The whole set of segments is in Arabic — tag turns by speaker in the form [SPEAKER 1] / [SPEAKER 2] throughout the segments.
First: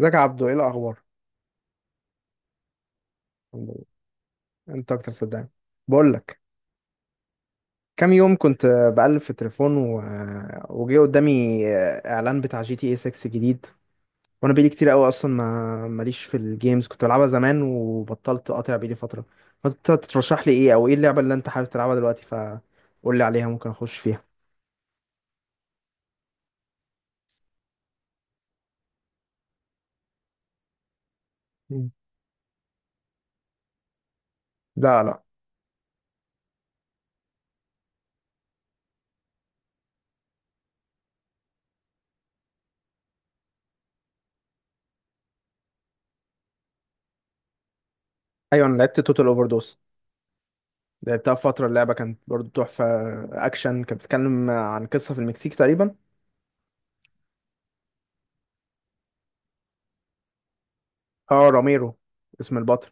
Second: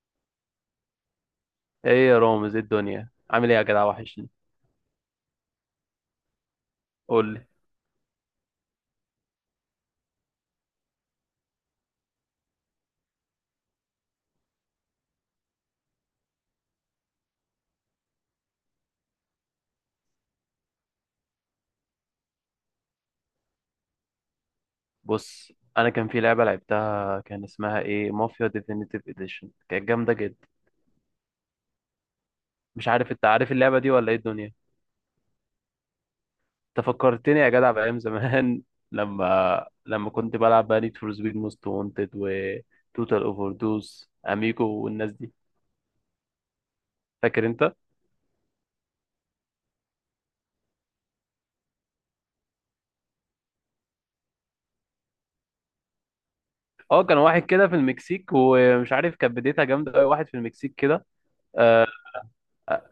[SPEAKER 1] ازيك يا عبدو؟ ايه الاخبار؟
[SPEAKER 2] ايه يا رامز، ايه الدنيا؟ عامل ايه يا
[SPEAKER 1] الحمد لله.
[SPEAKER 2] جدع؟ وحشني.
[SPEAKER 1] انت اكتر، صدقني. بقول لك،
[SPEAKER 2] قول لي.
[SPEAKER 1] كام يوم كنت بقلب في التليفون وجه قدامي اعلان بتاع جي تي اي 6 جديد. وانا بقالي كتير قوي اصلا ما ماليش في الجيمز، كنت بلعبها زمان وبطلت، قاطع بقالي فتره. فانت ترشح لي ايه؟ او ايه اللعبه اللي انت حابب تلعبها دلوقتي؟ فقول لي عليها، ممكن اخش فيها.
[SPEAKER 2] بص، انا كان في لعبه لعبتها كان اسمها ايه، مافيا ديفينيتيف اديشن، كانت جامده جدا.
[SPEAKER 1] مم.
[SPEAKER 2] مش عارف انت عارف اللعبه دي ولا ايه الدنيا؟
[SPEAKER 1] لا، لا.
[SPEAKER 2] انت فكرتني يا جدع بايام زمان لما كنت بلعب بقى نيد فور سبيد موست وانتد وتوتال اوفر دوز اميجو والناس دي. فاكر انت؟
[SPEAKER 1] ايوه، انا لعبت توتال اوفر دوس، لعبتها فتره. اللعبه كانت برضو تحفه، اكشن، كانت بتتكلم عن قصه في المكسيك تقريبا.
[SPEAKER 2] اه، كان واحد كده في المكسيك، ومش عارف، كانت بدايتها جامده قوي. واحد في المكسيك كده.
[SPEAKER 1] اه،
[SPEAKER 2] آه،
[SPEAKER 1] راميرو اسم البطل.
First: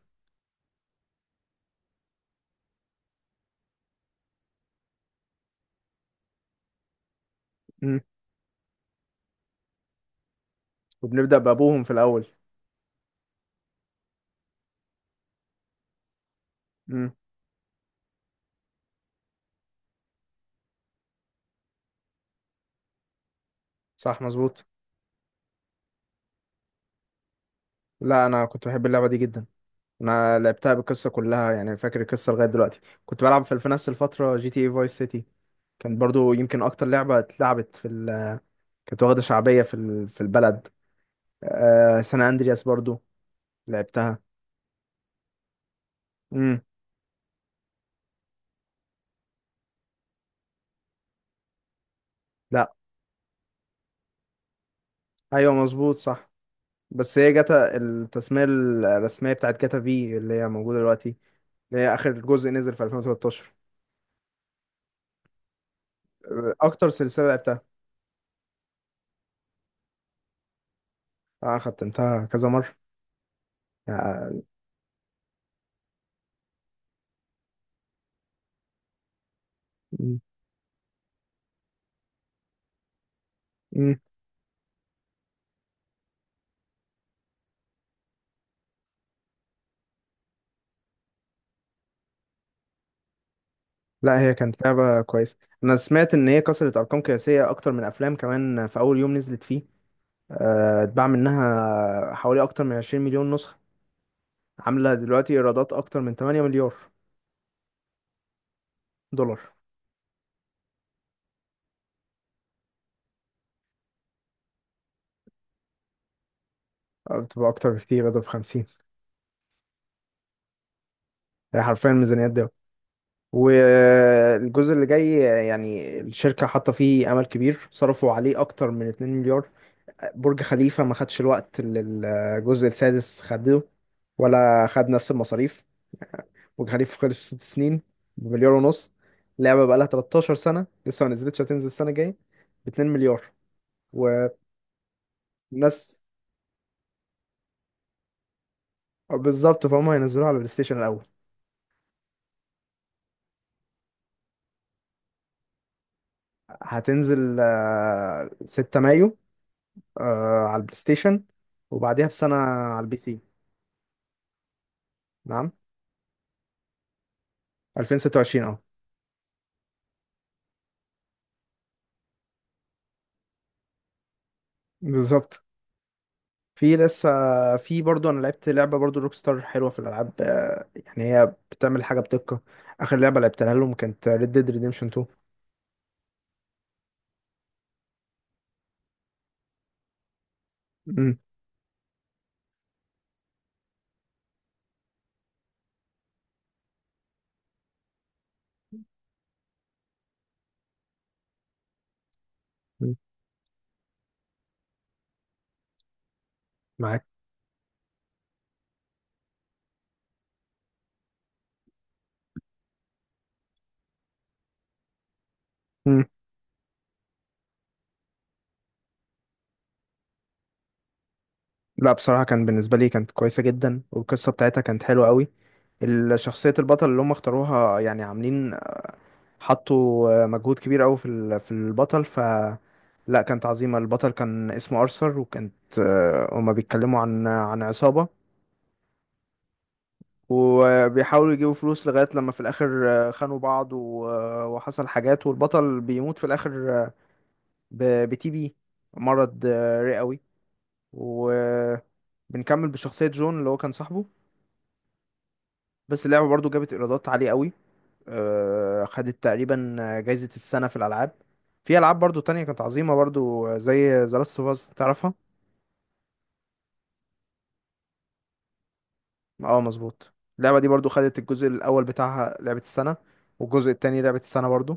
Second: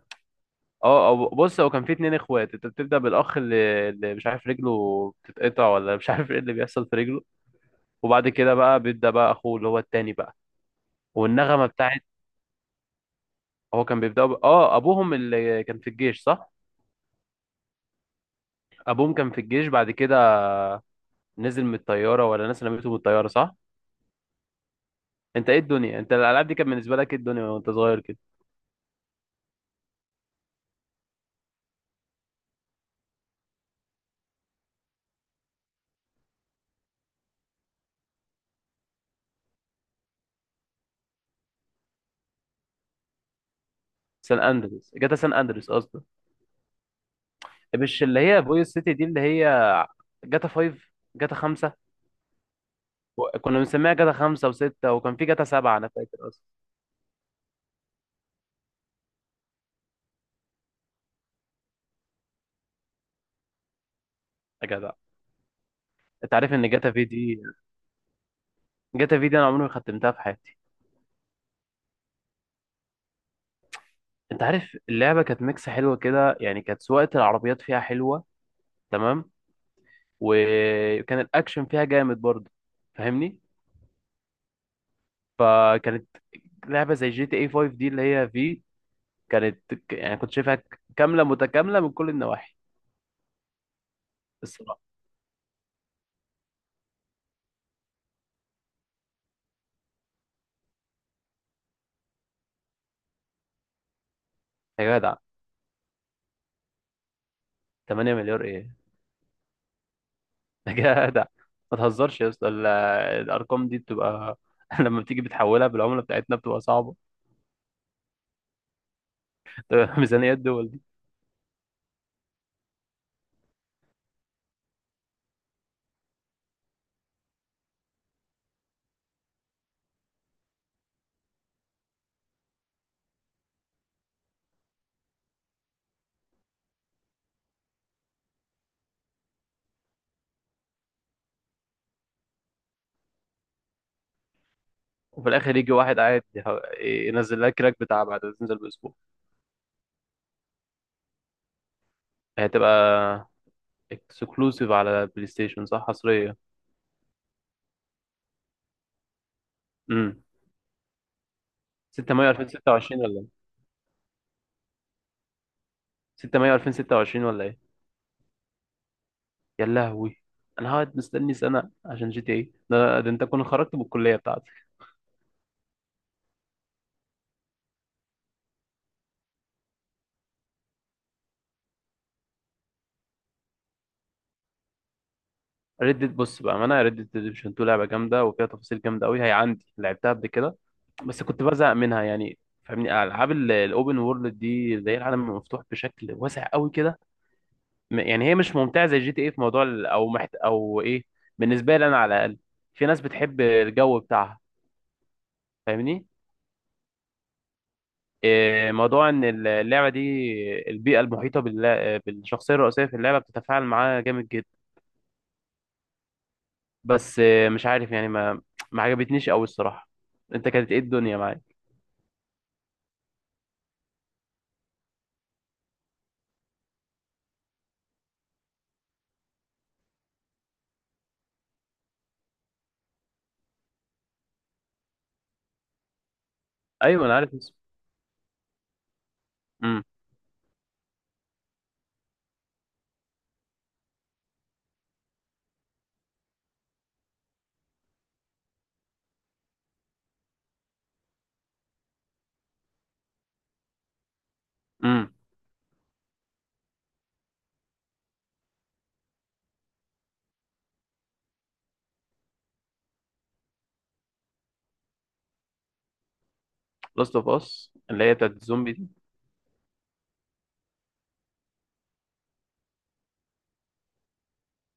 [SPEAKER 2] بص، هو كان في اتنين اخوات. انت بتبدأ بالاخ اللي، مش عارف رجله بتتقطع ولا مش عارف ايه اللي بيحصل في رجله. وبعد كده بقى بيبدأ بقى اخوه اللي هو التاني بقى.
[SPEAKER 1] وبنبدأ
[SPEAKER 2] والنغمة
[SPEAKER 1] بأبوهم في
[SPEAKER 2] بتاعت،
[SPEAKER 1] الأول.
[SPEAKER 2] هو كان بيبدأ ب... ابوهم اللي كان في الجيش، صح؟
[SPEAKER 1] امم.
[SPEAKER 2] ابوهم كان في الجيش. بعد كده نزل من الطيارة، ولا ناس نمته من الطيارة، صح؟
[SPEAKER 1] صح، مظبوط.
[SPEAKER 2] انت ايه الدنيا؟ انت الالعاب دي كانت بالنسبة لك ايه الدنيا وانت صغير كده؟
[SPEAKER 1] لا، أنا كنت بحب اللعبة دي جدا. أنا لعبتها بالقصة كلها، يعني فاكر القصة لغاية دلوقتي. كنت بلعب في نفس الفترة جي تي اي فايس سيتي، كانت برضو يمكن أكتر لعبة اتلعبت في كانت واخدة شعبية في في البلد. سان أندرياس برضو لعبتها.
[SPEAKER 2] سان اندريس، جاتا سان اندريس قصدي.
[SPEAKER 1] امم.
[SPEAKER 2] مش اللي هي فويس سيتي دي، اللي هي جاتا 5. جاتا 5.
[SPEAKER 1] لا.
[SPEAKER 2] كنا بنسميها جاتا 5 و6، وكان في جاتا
[SPEAKER 1] أيوة،
[SPEAKER 2] 7 انا
[SPEAKER 1] مظبوط،
[SPEAKER 2] فاكر
[SPEAKER 1] صح.
[SPEAKER 2] أصلا.
[SPEAKER 1] بس هي جاتا التسمية الرسمية بتاعت جاتا في اللي هي موجودة دلوقتي، اللي هي آخر جزء نزل في 2013.
[SPEAKER 2] يا جدع، انت عارف ان
[SPEAKER 1] أكتر
[SPEAKER 2] جاتا في
[SPEAKER 1] سلسلة
[SPEAKER 2] دي،
[SPEAKER 1] لعبتها.
[SPEAKER 2] جاتا في دي انا عمري ما ختمتها في حياتي.
[SPEAKER 1] أنا ختمتها كذا مرة يعني.
[SPEAKER 2] انت عارف اللعبه كانت ميكس حلوه كده، يعني كانت سواقه العربيات فيها حلوه. تمام.
[SPEAKER 1] مم.
[SPEAKER 2] وكان الاكشن فيها جامد برضه. فاهمني؟
[SPEAKER 1] مم.
[SPEAKER 2] فكانت لعبه زي جي تي اي 5 دي، اللي هي في، كانت يعني كنت شايفها كامله متكامله من كل النواحي.
[SPEAKER 1] لا، هي كانت
[SPEAKER 2] الصراحه.
[SPEAKER 1] لعبة كويسة. أنا سمعت إن هي كسرت أرقام قياسية أكتر من أفلام كمان في أول يوم نزلت فيه. اتباع منها حوالي أكتر من 20 مليون نسخة. عاملة
[SPEAKER 2] يا جدع،
[SPEAKER 1] دلوقتي إيرادات أكتر من 8 مليار
[SPEAKER 2] 8 مليار ايه؟
[SPEAKER 1] دولار.
[SPEAKER 2] يا جدع، ما تهزرش يا اسطى. الارقام دي بتبقى لما بتيجي بتحولها بالعمله بتاعتنا بتبقى صعبه.
[SPEAKER 1] بتبقى أكتر بكتير، ده ب 50.
[SPEAKER 2] ميزانيات دول.
[SPEAKER 1] هي حرفيا ميزانيات ده. والجزء اللي جاي يعني الشركة حاطة فيه أمل كبير، صرفوا عليه أكتر من 2 مليار. برج خليفة ما خدش الوقت اللي الجزء السادس خده، ولا خد نفس المصاريف. وكان خليفه خلص في ست سنين بمليار ونص. اللعبه بقى لها 13 سنه لسه ما نزلتش، هتنزل السنه الجايه ب 2 مليار. والناس،
[SPEAKER 2] وفي الاخر يجي واحد قاعد ينزل لها كراك بتاع بعد ما تنزل باسبوع.
[SPEAKER 1] بالظبط. فهم هينزلوها على البلاي ستيشن الاول.
[SPEAKER 2] هي هتبقى اكسكلوسيف على بلاي ستيشن، صح؟ حصريه.
[SPEAKER 1] هتنزل 6 مايو
[SPEAKER 2] امم.
[SPEAKER 1] على البلاي ستيشن، وبعديها
[SPEAKER 2] 6 مايو
[SPEAKER 1] بسنه على البي
[SPEAKER 2] 2026
[SPEAKER 1] سي.
[SPEAKER 2] ولا إيه؟
[SPEAKER 1] نعم.
[SPEAKER 2] 6 مايو 2026 ولا ايه؟
[SPEAKER 1] 2026، اه،
[SPEAKER 2] يا لهوي، انا هقعد مستني سنه عشان جي تي اي ده؟ انت كنت خرجت من الكليه بتاعتك.
[SPEAKER 1] بالظبط. في لسه، في برضو. انا لعبت لعبه برضو روك ستار حلوه في الالعاب، يعني هي بتعمل حاجه بدقه. اخر لعبه لعبتها لهم كانت ريد ديد ريديمشن 2.
[SPEAKER 2] ريد ديد، بص بقى، ما انا ريد ديد ريدمشن 2 لعبه جامده وفيها تفاصيل جامده قوي، هي عندي لعبتها قبل كده.
[SPEAKER 1] امم.
[SPEAKER 2] بس كنت بزهق منها يعني. فاهمني؟ العاب الاوبن وورلد دي، زي العالم المفتوح بشكل واسع قوي كده، يعني هي مش ممتعه زي جي تي ايه في موضوع ال- او محت... او ايه. بالنسبه لي انا على الاقل. في ناس بتحب الجو بتاعها. فاهمني؟
[SPEAKER 1] معاك.
[SPEAKER 2] إيه موضوع ان اللعبه دي، البيئه المحيطه بالشخصيه الرئيسيه في اللعبه بتتفاعل معاها جامد جدا. بس إيه، مش عارف يعني، ما عجبتنيش قوي الصراحه. انت كانت ايه الدنيا معاك؟
[SPEAKER 1] لا بصراحة، كان بالنسبة لي كانت كويسة جدا، والقصة بتاعتها كانت حلوة قوي. شخصية البطل اللي هم اختاروها، يعني عاملين، حطوا مجهود كبير قوي في في البطل. ف لا، كانت عظيمة. البطل كان اسمه أرثر. وكانت هما بيتكلموا
[SPEAKER 2] ايوه انا
[SPEAKER 1] عن
[SPEAKER 2] عارف اسمه.
[SPEAKER 1] عن عصابة،
[SPEAKER 2] امم.
[SPEAKER 1] وبيحاولوا يجيبوا فلوس لغاية لما في الآخر خانوا بعض وحصل حاجات، والبطل بيموت في الآخر بتي بي مرض رئوي. وبنكمل بشخصية جون اللي هو كان صاحبه.
[SPEAKER 2] امم.
[SPEAKER 1] بس اللعبة برضو جابت ايرادات عالية قوي. خدت تقريبا جايزة السنة في الألعاب. في ألعاب برضو تانية كانت عظيمة برضو، زي The Last of Us، تعرفها؟
[SPEAKER 2] لاست اوف اس، اللي هي بتاعت الزومبي دي.
[SPEAKER 1] اه، مظبوط. اللعبة دي برضو خدت الجزء الأول بتاعها لعبة السنة، والجزء التاني لعبة السنة برضو.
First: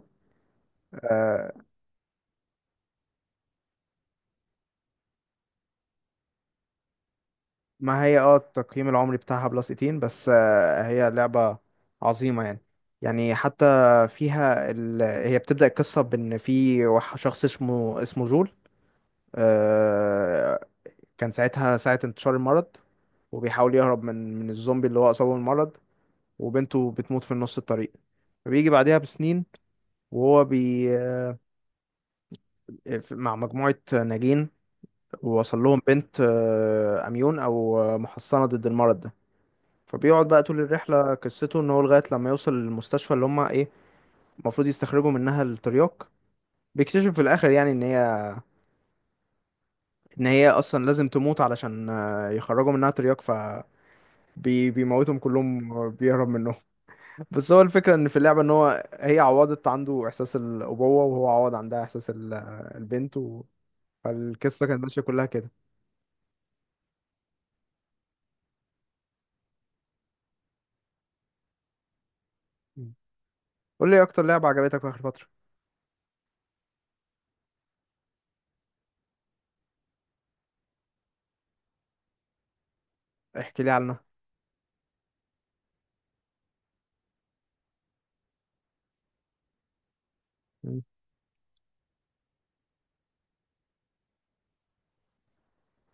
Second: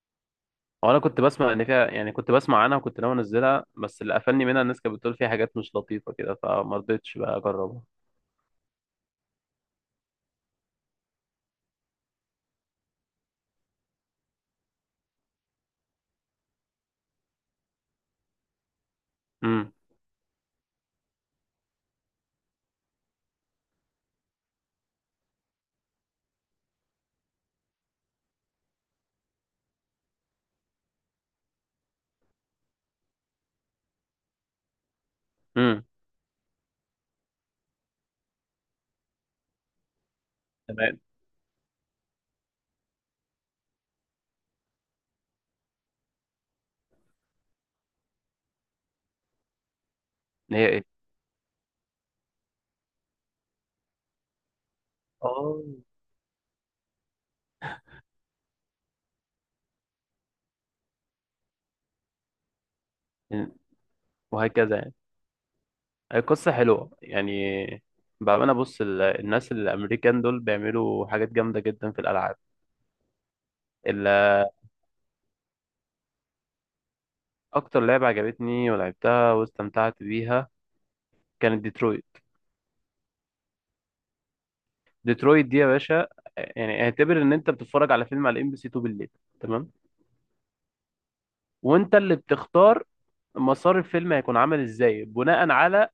[SPEAKER 2] وانا كنت بسمع
[SPEAKER 1] آه،
[SPEAKER 2] ان فيها، يعني كنت بسمع عنها، وكنت ناوي انزلها، بس اللي قفلني منها الناس كانت بتقول فيها حاجات مش لطيفه كده، فما رضيتش بقى اجربها.
[SPEAKER 1] ما هي اه التقييم العمري بتاعها بلس 18 بس، هي لعبة عظيمة يعني. يعني حتى فيها هي بتبدأ القصة بإن في شخص اسمه جول.
[SPEAKER 2] امم.
[SPEAKER 1] آه، كان ساعتها ساعة انتشار المرض، وبيحاول يهرب من الزومبي اللي هو أصابه بالمرض، وبنته بتموت في نص الطريق. فبيجي بعدها بسنين، وهو مع مجموعة ناجين، ووصل لهم
[SPEAKER 2] امم.
[SPEAKER 1] بنت أميون، أو محصنة ضد المرض ده. فبيقعد بقى طول
[SPEAKER 2] تمام.
[SPEAKER 1] الرحلة، قصته إن هو لغاية لما يوصل للمستشفى اللي هما إيه المفروض يستخرجوا منها الترياق. بيكتشف في الآخر يعني إن هي
[SPEAKER 2] هي ايه؟
[SPEAKER 1] أصلا لازم تموت علشان يخرجوا منها ترياق. ف بيموتهم
[SPEAKER 2] اه.
[SPEAKER 1] كلهم، بيهرب منهم. بس هو الفكرة ان في اللعبة ان هو هي عوضت عنده احساس الابوة، وهو عوض عندها احساس البنت فالقصة
[SPEAKER 2] وهكذا
[SPEAKER 1] كانت
[SPEAKER 2] يعني.
[SPEAKER 1] ماشية كلها كده.
[SPEAKER 2] هي قصة حلوة يعني. بأمانة، بص، الناس الأمريكان دول بيعملوا حاجات جامدة جدا في الألعاب.
[SPEAKER 1] مم. قول لي إيه
[SPEAKER 2] ال-
[SPEAKER 1] اكتر لعبة عجبتك في اخر فترة؟
[SPEAKER 2] أكتر لعبة عجبتني ولعبتها واستمتعت بيها كانت ديترويت.
[SPEAKER 1] احكي لي عنها.
[SPEAKER 2] ديترويت دي يا باشا، يعني اعتبر إن أنت بتتفرج على فيلم على ام بي سي 2 بالليل. تمام؟
[SPEAKER 1] مم.
[SPEAKER 2] وأنت اللي بتختار مسار الفيلم هيكون عامل إزاي، بناء على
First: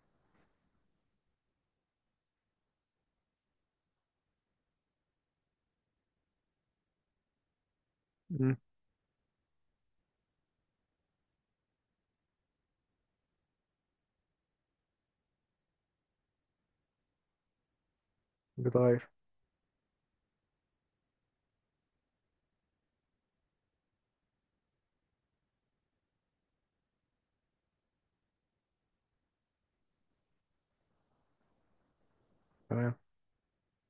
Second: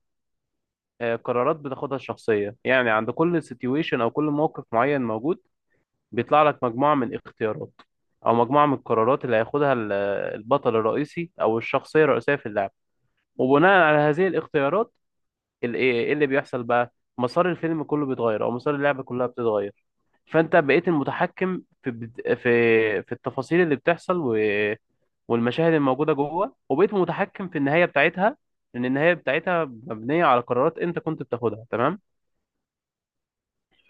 [SPEAKER 2] قرارات بتاخدها الشخصية. يعني عند كل سيتويشن أو كل موقف معين موجود، بيطلع لك مجموعة من اختيارات أو
[SPEAKER 1] مم.
[SPEAKER 2] مجموعة من القرارات اللي هياخدها البطل الرئيسي أو الشخصية الرئيسية في اللعبة. وبناء على هذه الاختيارات، إيه اللي بيحصل بقى، مسار الفيلم كله بيتغير أو مسار اللعبة
[SPEAKER 1] بتغير.
[SPEAKER 2] كلها بتتغير. فأنت بقيت المتحكم في في التفاصيل اللي بتحصل والمشاهد الموجودة جوه، وبقيت متحكم في النهاية بتاعتها. لأن النهاية بتاعتها مبنية على قرارات أنت كنت بتاخدها. تمام؟
[SPEAKER 1] تمام.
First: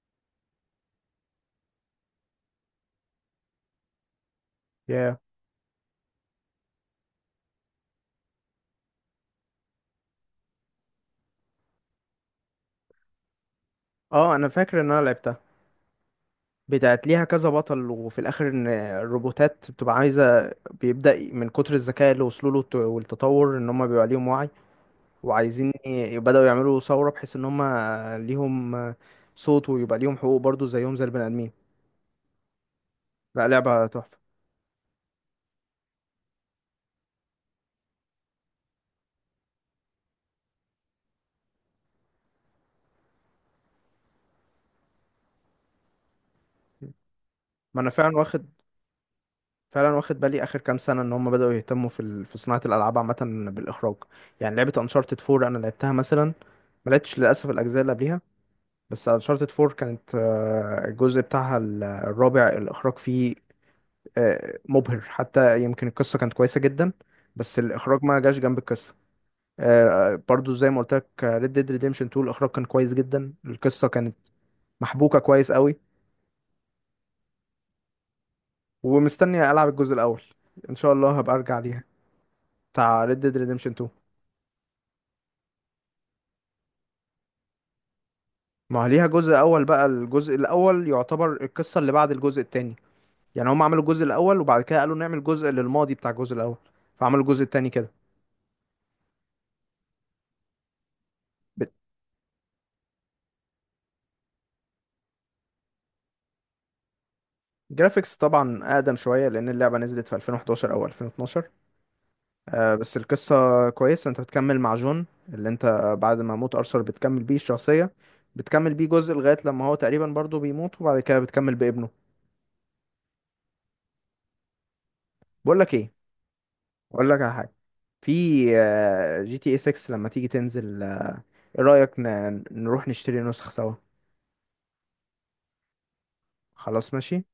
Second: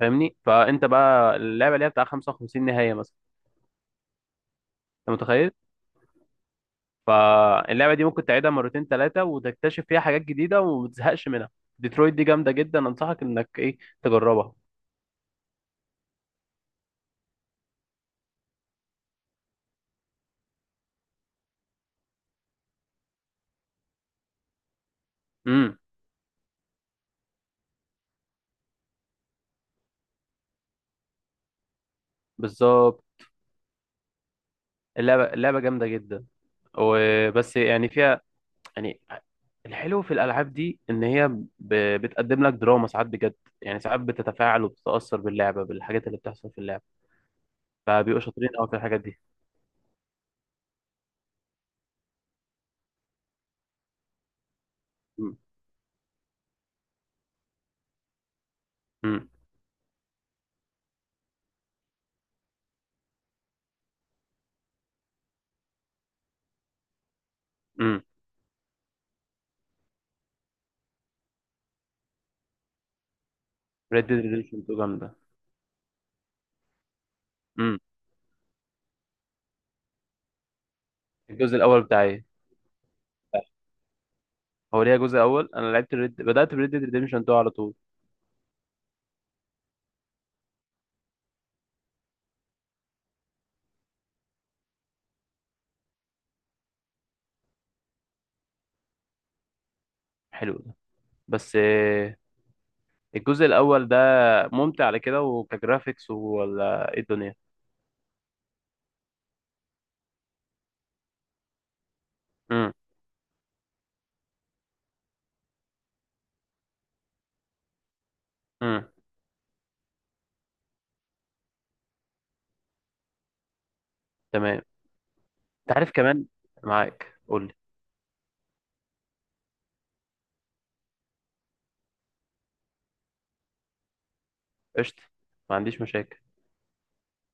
[SPEAKER 2] فاهمني؟ فأنت بقى اللعبة اللي هي بتاع 55 نهاية مثلا. أنت
[SPEAKER 1] يا.
[SPEAKER 2] متخيل؟ فاللعبة دي ممكن تعيدها مرتين ثلاثة وتكتشف فيها حاجات جديدة وما تزهقش منها. ديترويت دي جامدة جدا، أنصحك إنك إيه،
[SPEAKER 1] اه، انا
[SPEAKER 2] تجربها.
[SPEAKER 1] فاكر ان انا لعبتها، بتاعت ليها كذا بطل، وفي الاخر ان الروبوتات بتبقى عايزة. بيبدأ من كتر الذكاء اللي وصلوا له والتطور ان هم بيبقى ليهم وعي، وعايزين
[SPEAKER 2] امم.
[SPEAKER 1] بدأوا يعملوا ثورة بحيث ان هم ليهم صوت، ويبقى ليهم حقوق برضو زيهم زي البني ادمين.
[SPEAKER 2] بالظبط.
[SPEAKER 1] لا، لعبة تحفة.
[SPEAKER 2] اللعبة، اللعبة جامدة جدا. وبس يعني فيها، يعني الحلو في الألعاب دي إن هي ب... بتقدم لك دراما ساعات بجد. يعني ساعات بتتفاعل وبتتأثر باللعبة، بالحاجات اللي بتحصل في اللعبة.
[SPEAKER 1] ما انا فعلا
[SPEAKER 2] فبيبقوا شاطرين
[SPEAKER 1] واخد،
[SPEAKER 2] قوي في الحاجات دي.
[SPEAKER 1] فعلا واخد بالي اخر كام سنة ان هم بدأوا يهتموا في في صناعة الالعاب عامة بالاخراج. يعني لعبة انشارتد
[SPEAKER 2] امم.
[SPEAKER 1] 4 انا لعبتها مثلا، ما لعبتش للاسف الاجزاء اللي قبليها. بس
[SPEAKER 2] امم.
[SPEAKER 1] انشارتد 4 كانت الجزء بتاعها الرابع، الاخراج فيه مبهر، حتى يمكن القصة كانت كويسة جدا بس
[SPEAKER 2] امم.
[SPEAKER 1] الاخراج ما جاش جنب القصة. برضو زي ما قلت لك ريد ديد ريديمشن 2، الاخراج كان كويس جدا، القصة
[SPEAKER 2] ريد
[SPEAKER 1] كانت
[SPEAKER 2] ديد ريدمشن 2 جامدة.
[SPEAKER 1] محبوكة كويس قوي.
[SPEAKER 2] امم.
[SPEAKER 1] ومستني العب الجزء الاول، ان شاء الله هبقى
[SPEAKER 2] الجزء
[SPEAKER 1] ارجع
[SPEAKER 2] الأول
[SPEAKER 1] ليها،
[SPEAKER 2] بتاعي،
[SPEAKER 1] بتاع Red Dead Redemption 2.
[SPEAKER 2] هو ليها جزء اول؟ انا لعبت الريد، بدات بريد ديد ريديمشن 2 على طول.
[SPEAKER 1] ما ليها جزء اول بقى، الجزء الاول يعتبر القصه اللي بعد الجزء التاني. يعني هم عملوا الجزء الاول وبعد كده قالوا نعمل جزء للماضي بتاع الجزء الاول، فعملوا الجزء التاني كده.
[SPEAKER 2] حلو ده. بس
[SPEAKER 1] بت-
[SPEAKER 2] آه، الجزء الاول ده ممتع على كده، وكجرافيكس ولا ايه الدنيا؟
[SPEAKER 1] الجرافيكس طبعا اقدم شويه لان اللعبه نزلت في 2011 او 2012.
[SPEAKER 2] امم.
[SPEAKER 1] آه، بس القصه كويسه، انت بتكمل مع جون اللي انت، بعد ما موت ارثر بتكمل بيه الشخصيه، بتكمل بيه
[SPEAKER 2] امم.
[SPEAKER 1] جزء لغايه لما هو تقريبا برضه بيموت، وبعد كده بتكمل بابنه.
[SPEAKER 2] تمام.
[SPEAKER 1] بقول لك
[SPEAKER 2] انت عارف
[SPEAKER 1] ايه،
[SPEAKER 2] كمان، معاك،
[SPEAKER 1] اقول لك على
[SPEAKER 2] قول
[SPEAKER 1] حاجه.
[SPEAKER 2] لي.
[SPEAKER 1] في جي تي اي 6 لما تيجي تنزل، ايه رأيك نروح نشتري نسخ سوا؟
[SPEAKER 2] قشطه. ما عنديش مشاكل.
[SPEAKER 1] خلاص، ماشي.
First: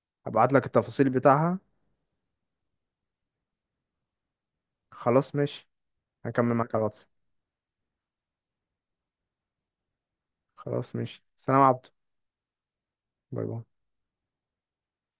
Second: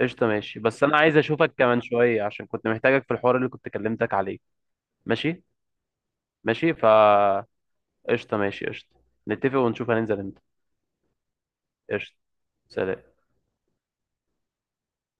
[SPEAKER 2] قشطه،
[SPEAKER 1] هبعت
[SPEAKER 2] ماشي،
[SPEAKER 1] لك
[SPEAKER 2] بس انا
[SPEAKER 1] التفاصيل
[SPEAKER 2] عايز اشوفك
[SPEAKER 1] بتاعها،
[SPEAKER 2] كمان شويه عشان كنت محتاجك في الحوار اللي كنت كلمتك عليه.
[SPEAKER 1] خلاص
[SPEAKER 2] ماشي.
[SPEAKER 1] ماشي. هكمل
[SPEAKER 2] ماشي
[SPEAKER 1] معاك على
[SPEAKER 2] فا،
[SPEAKER 1] الواتس.
[SPEAKER 2] قشطه ماشي قشطه. نتفق ونشوف هننزل امتى.
[SPEAKER 1] خلاص، ماشي. سلام يا عبدو.
[SPEAKER 2] قشطه. سلام.
[SPEAKER 1] باي باي.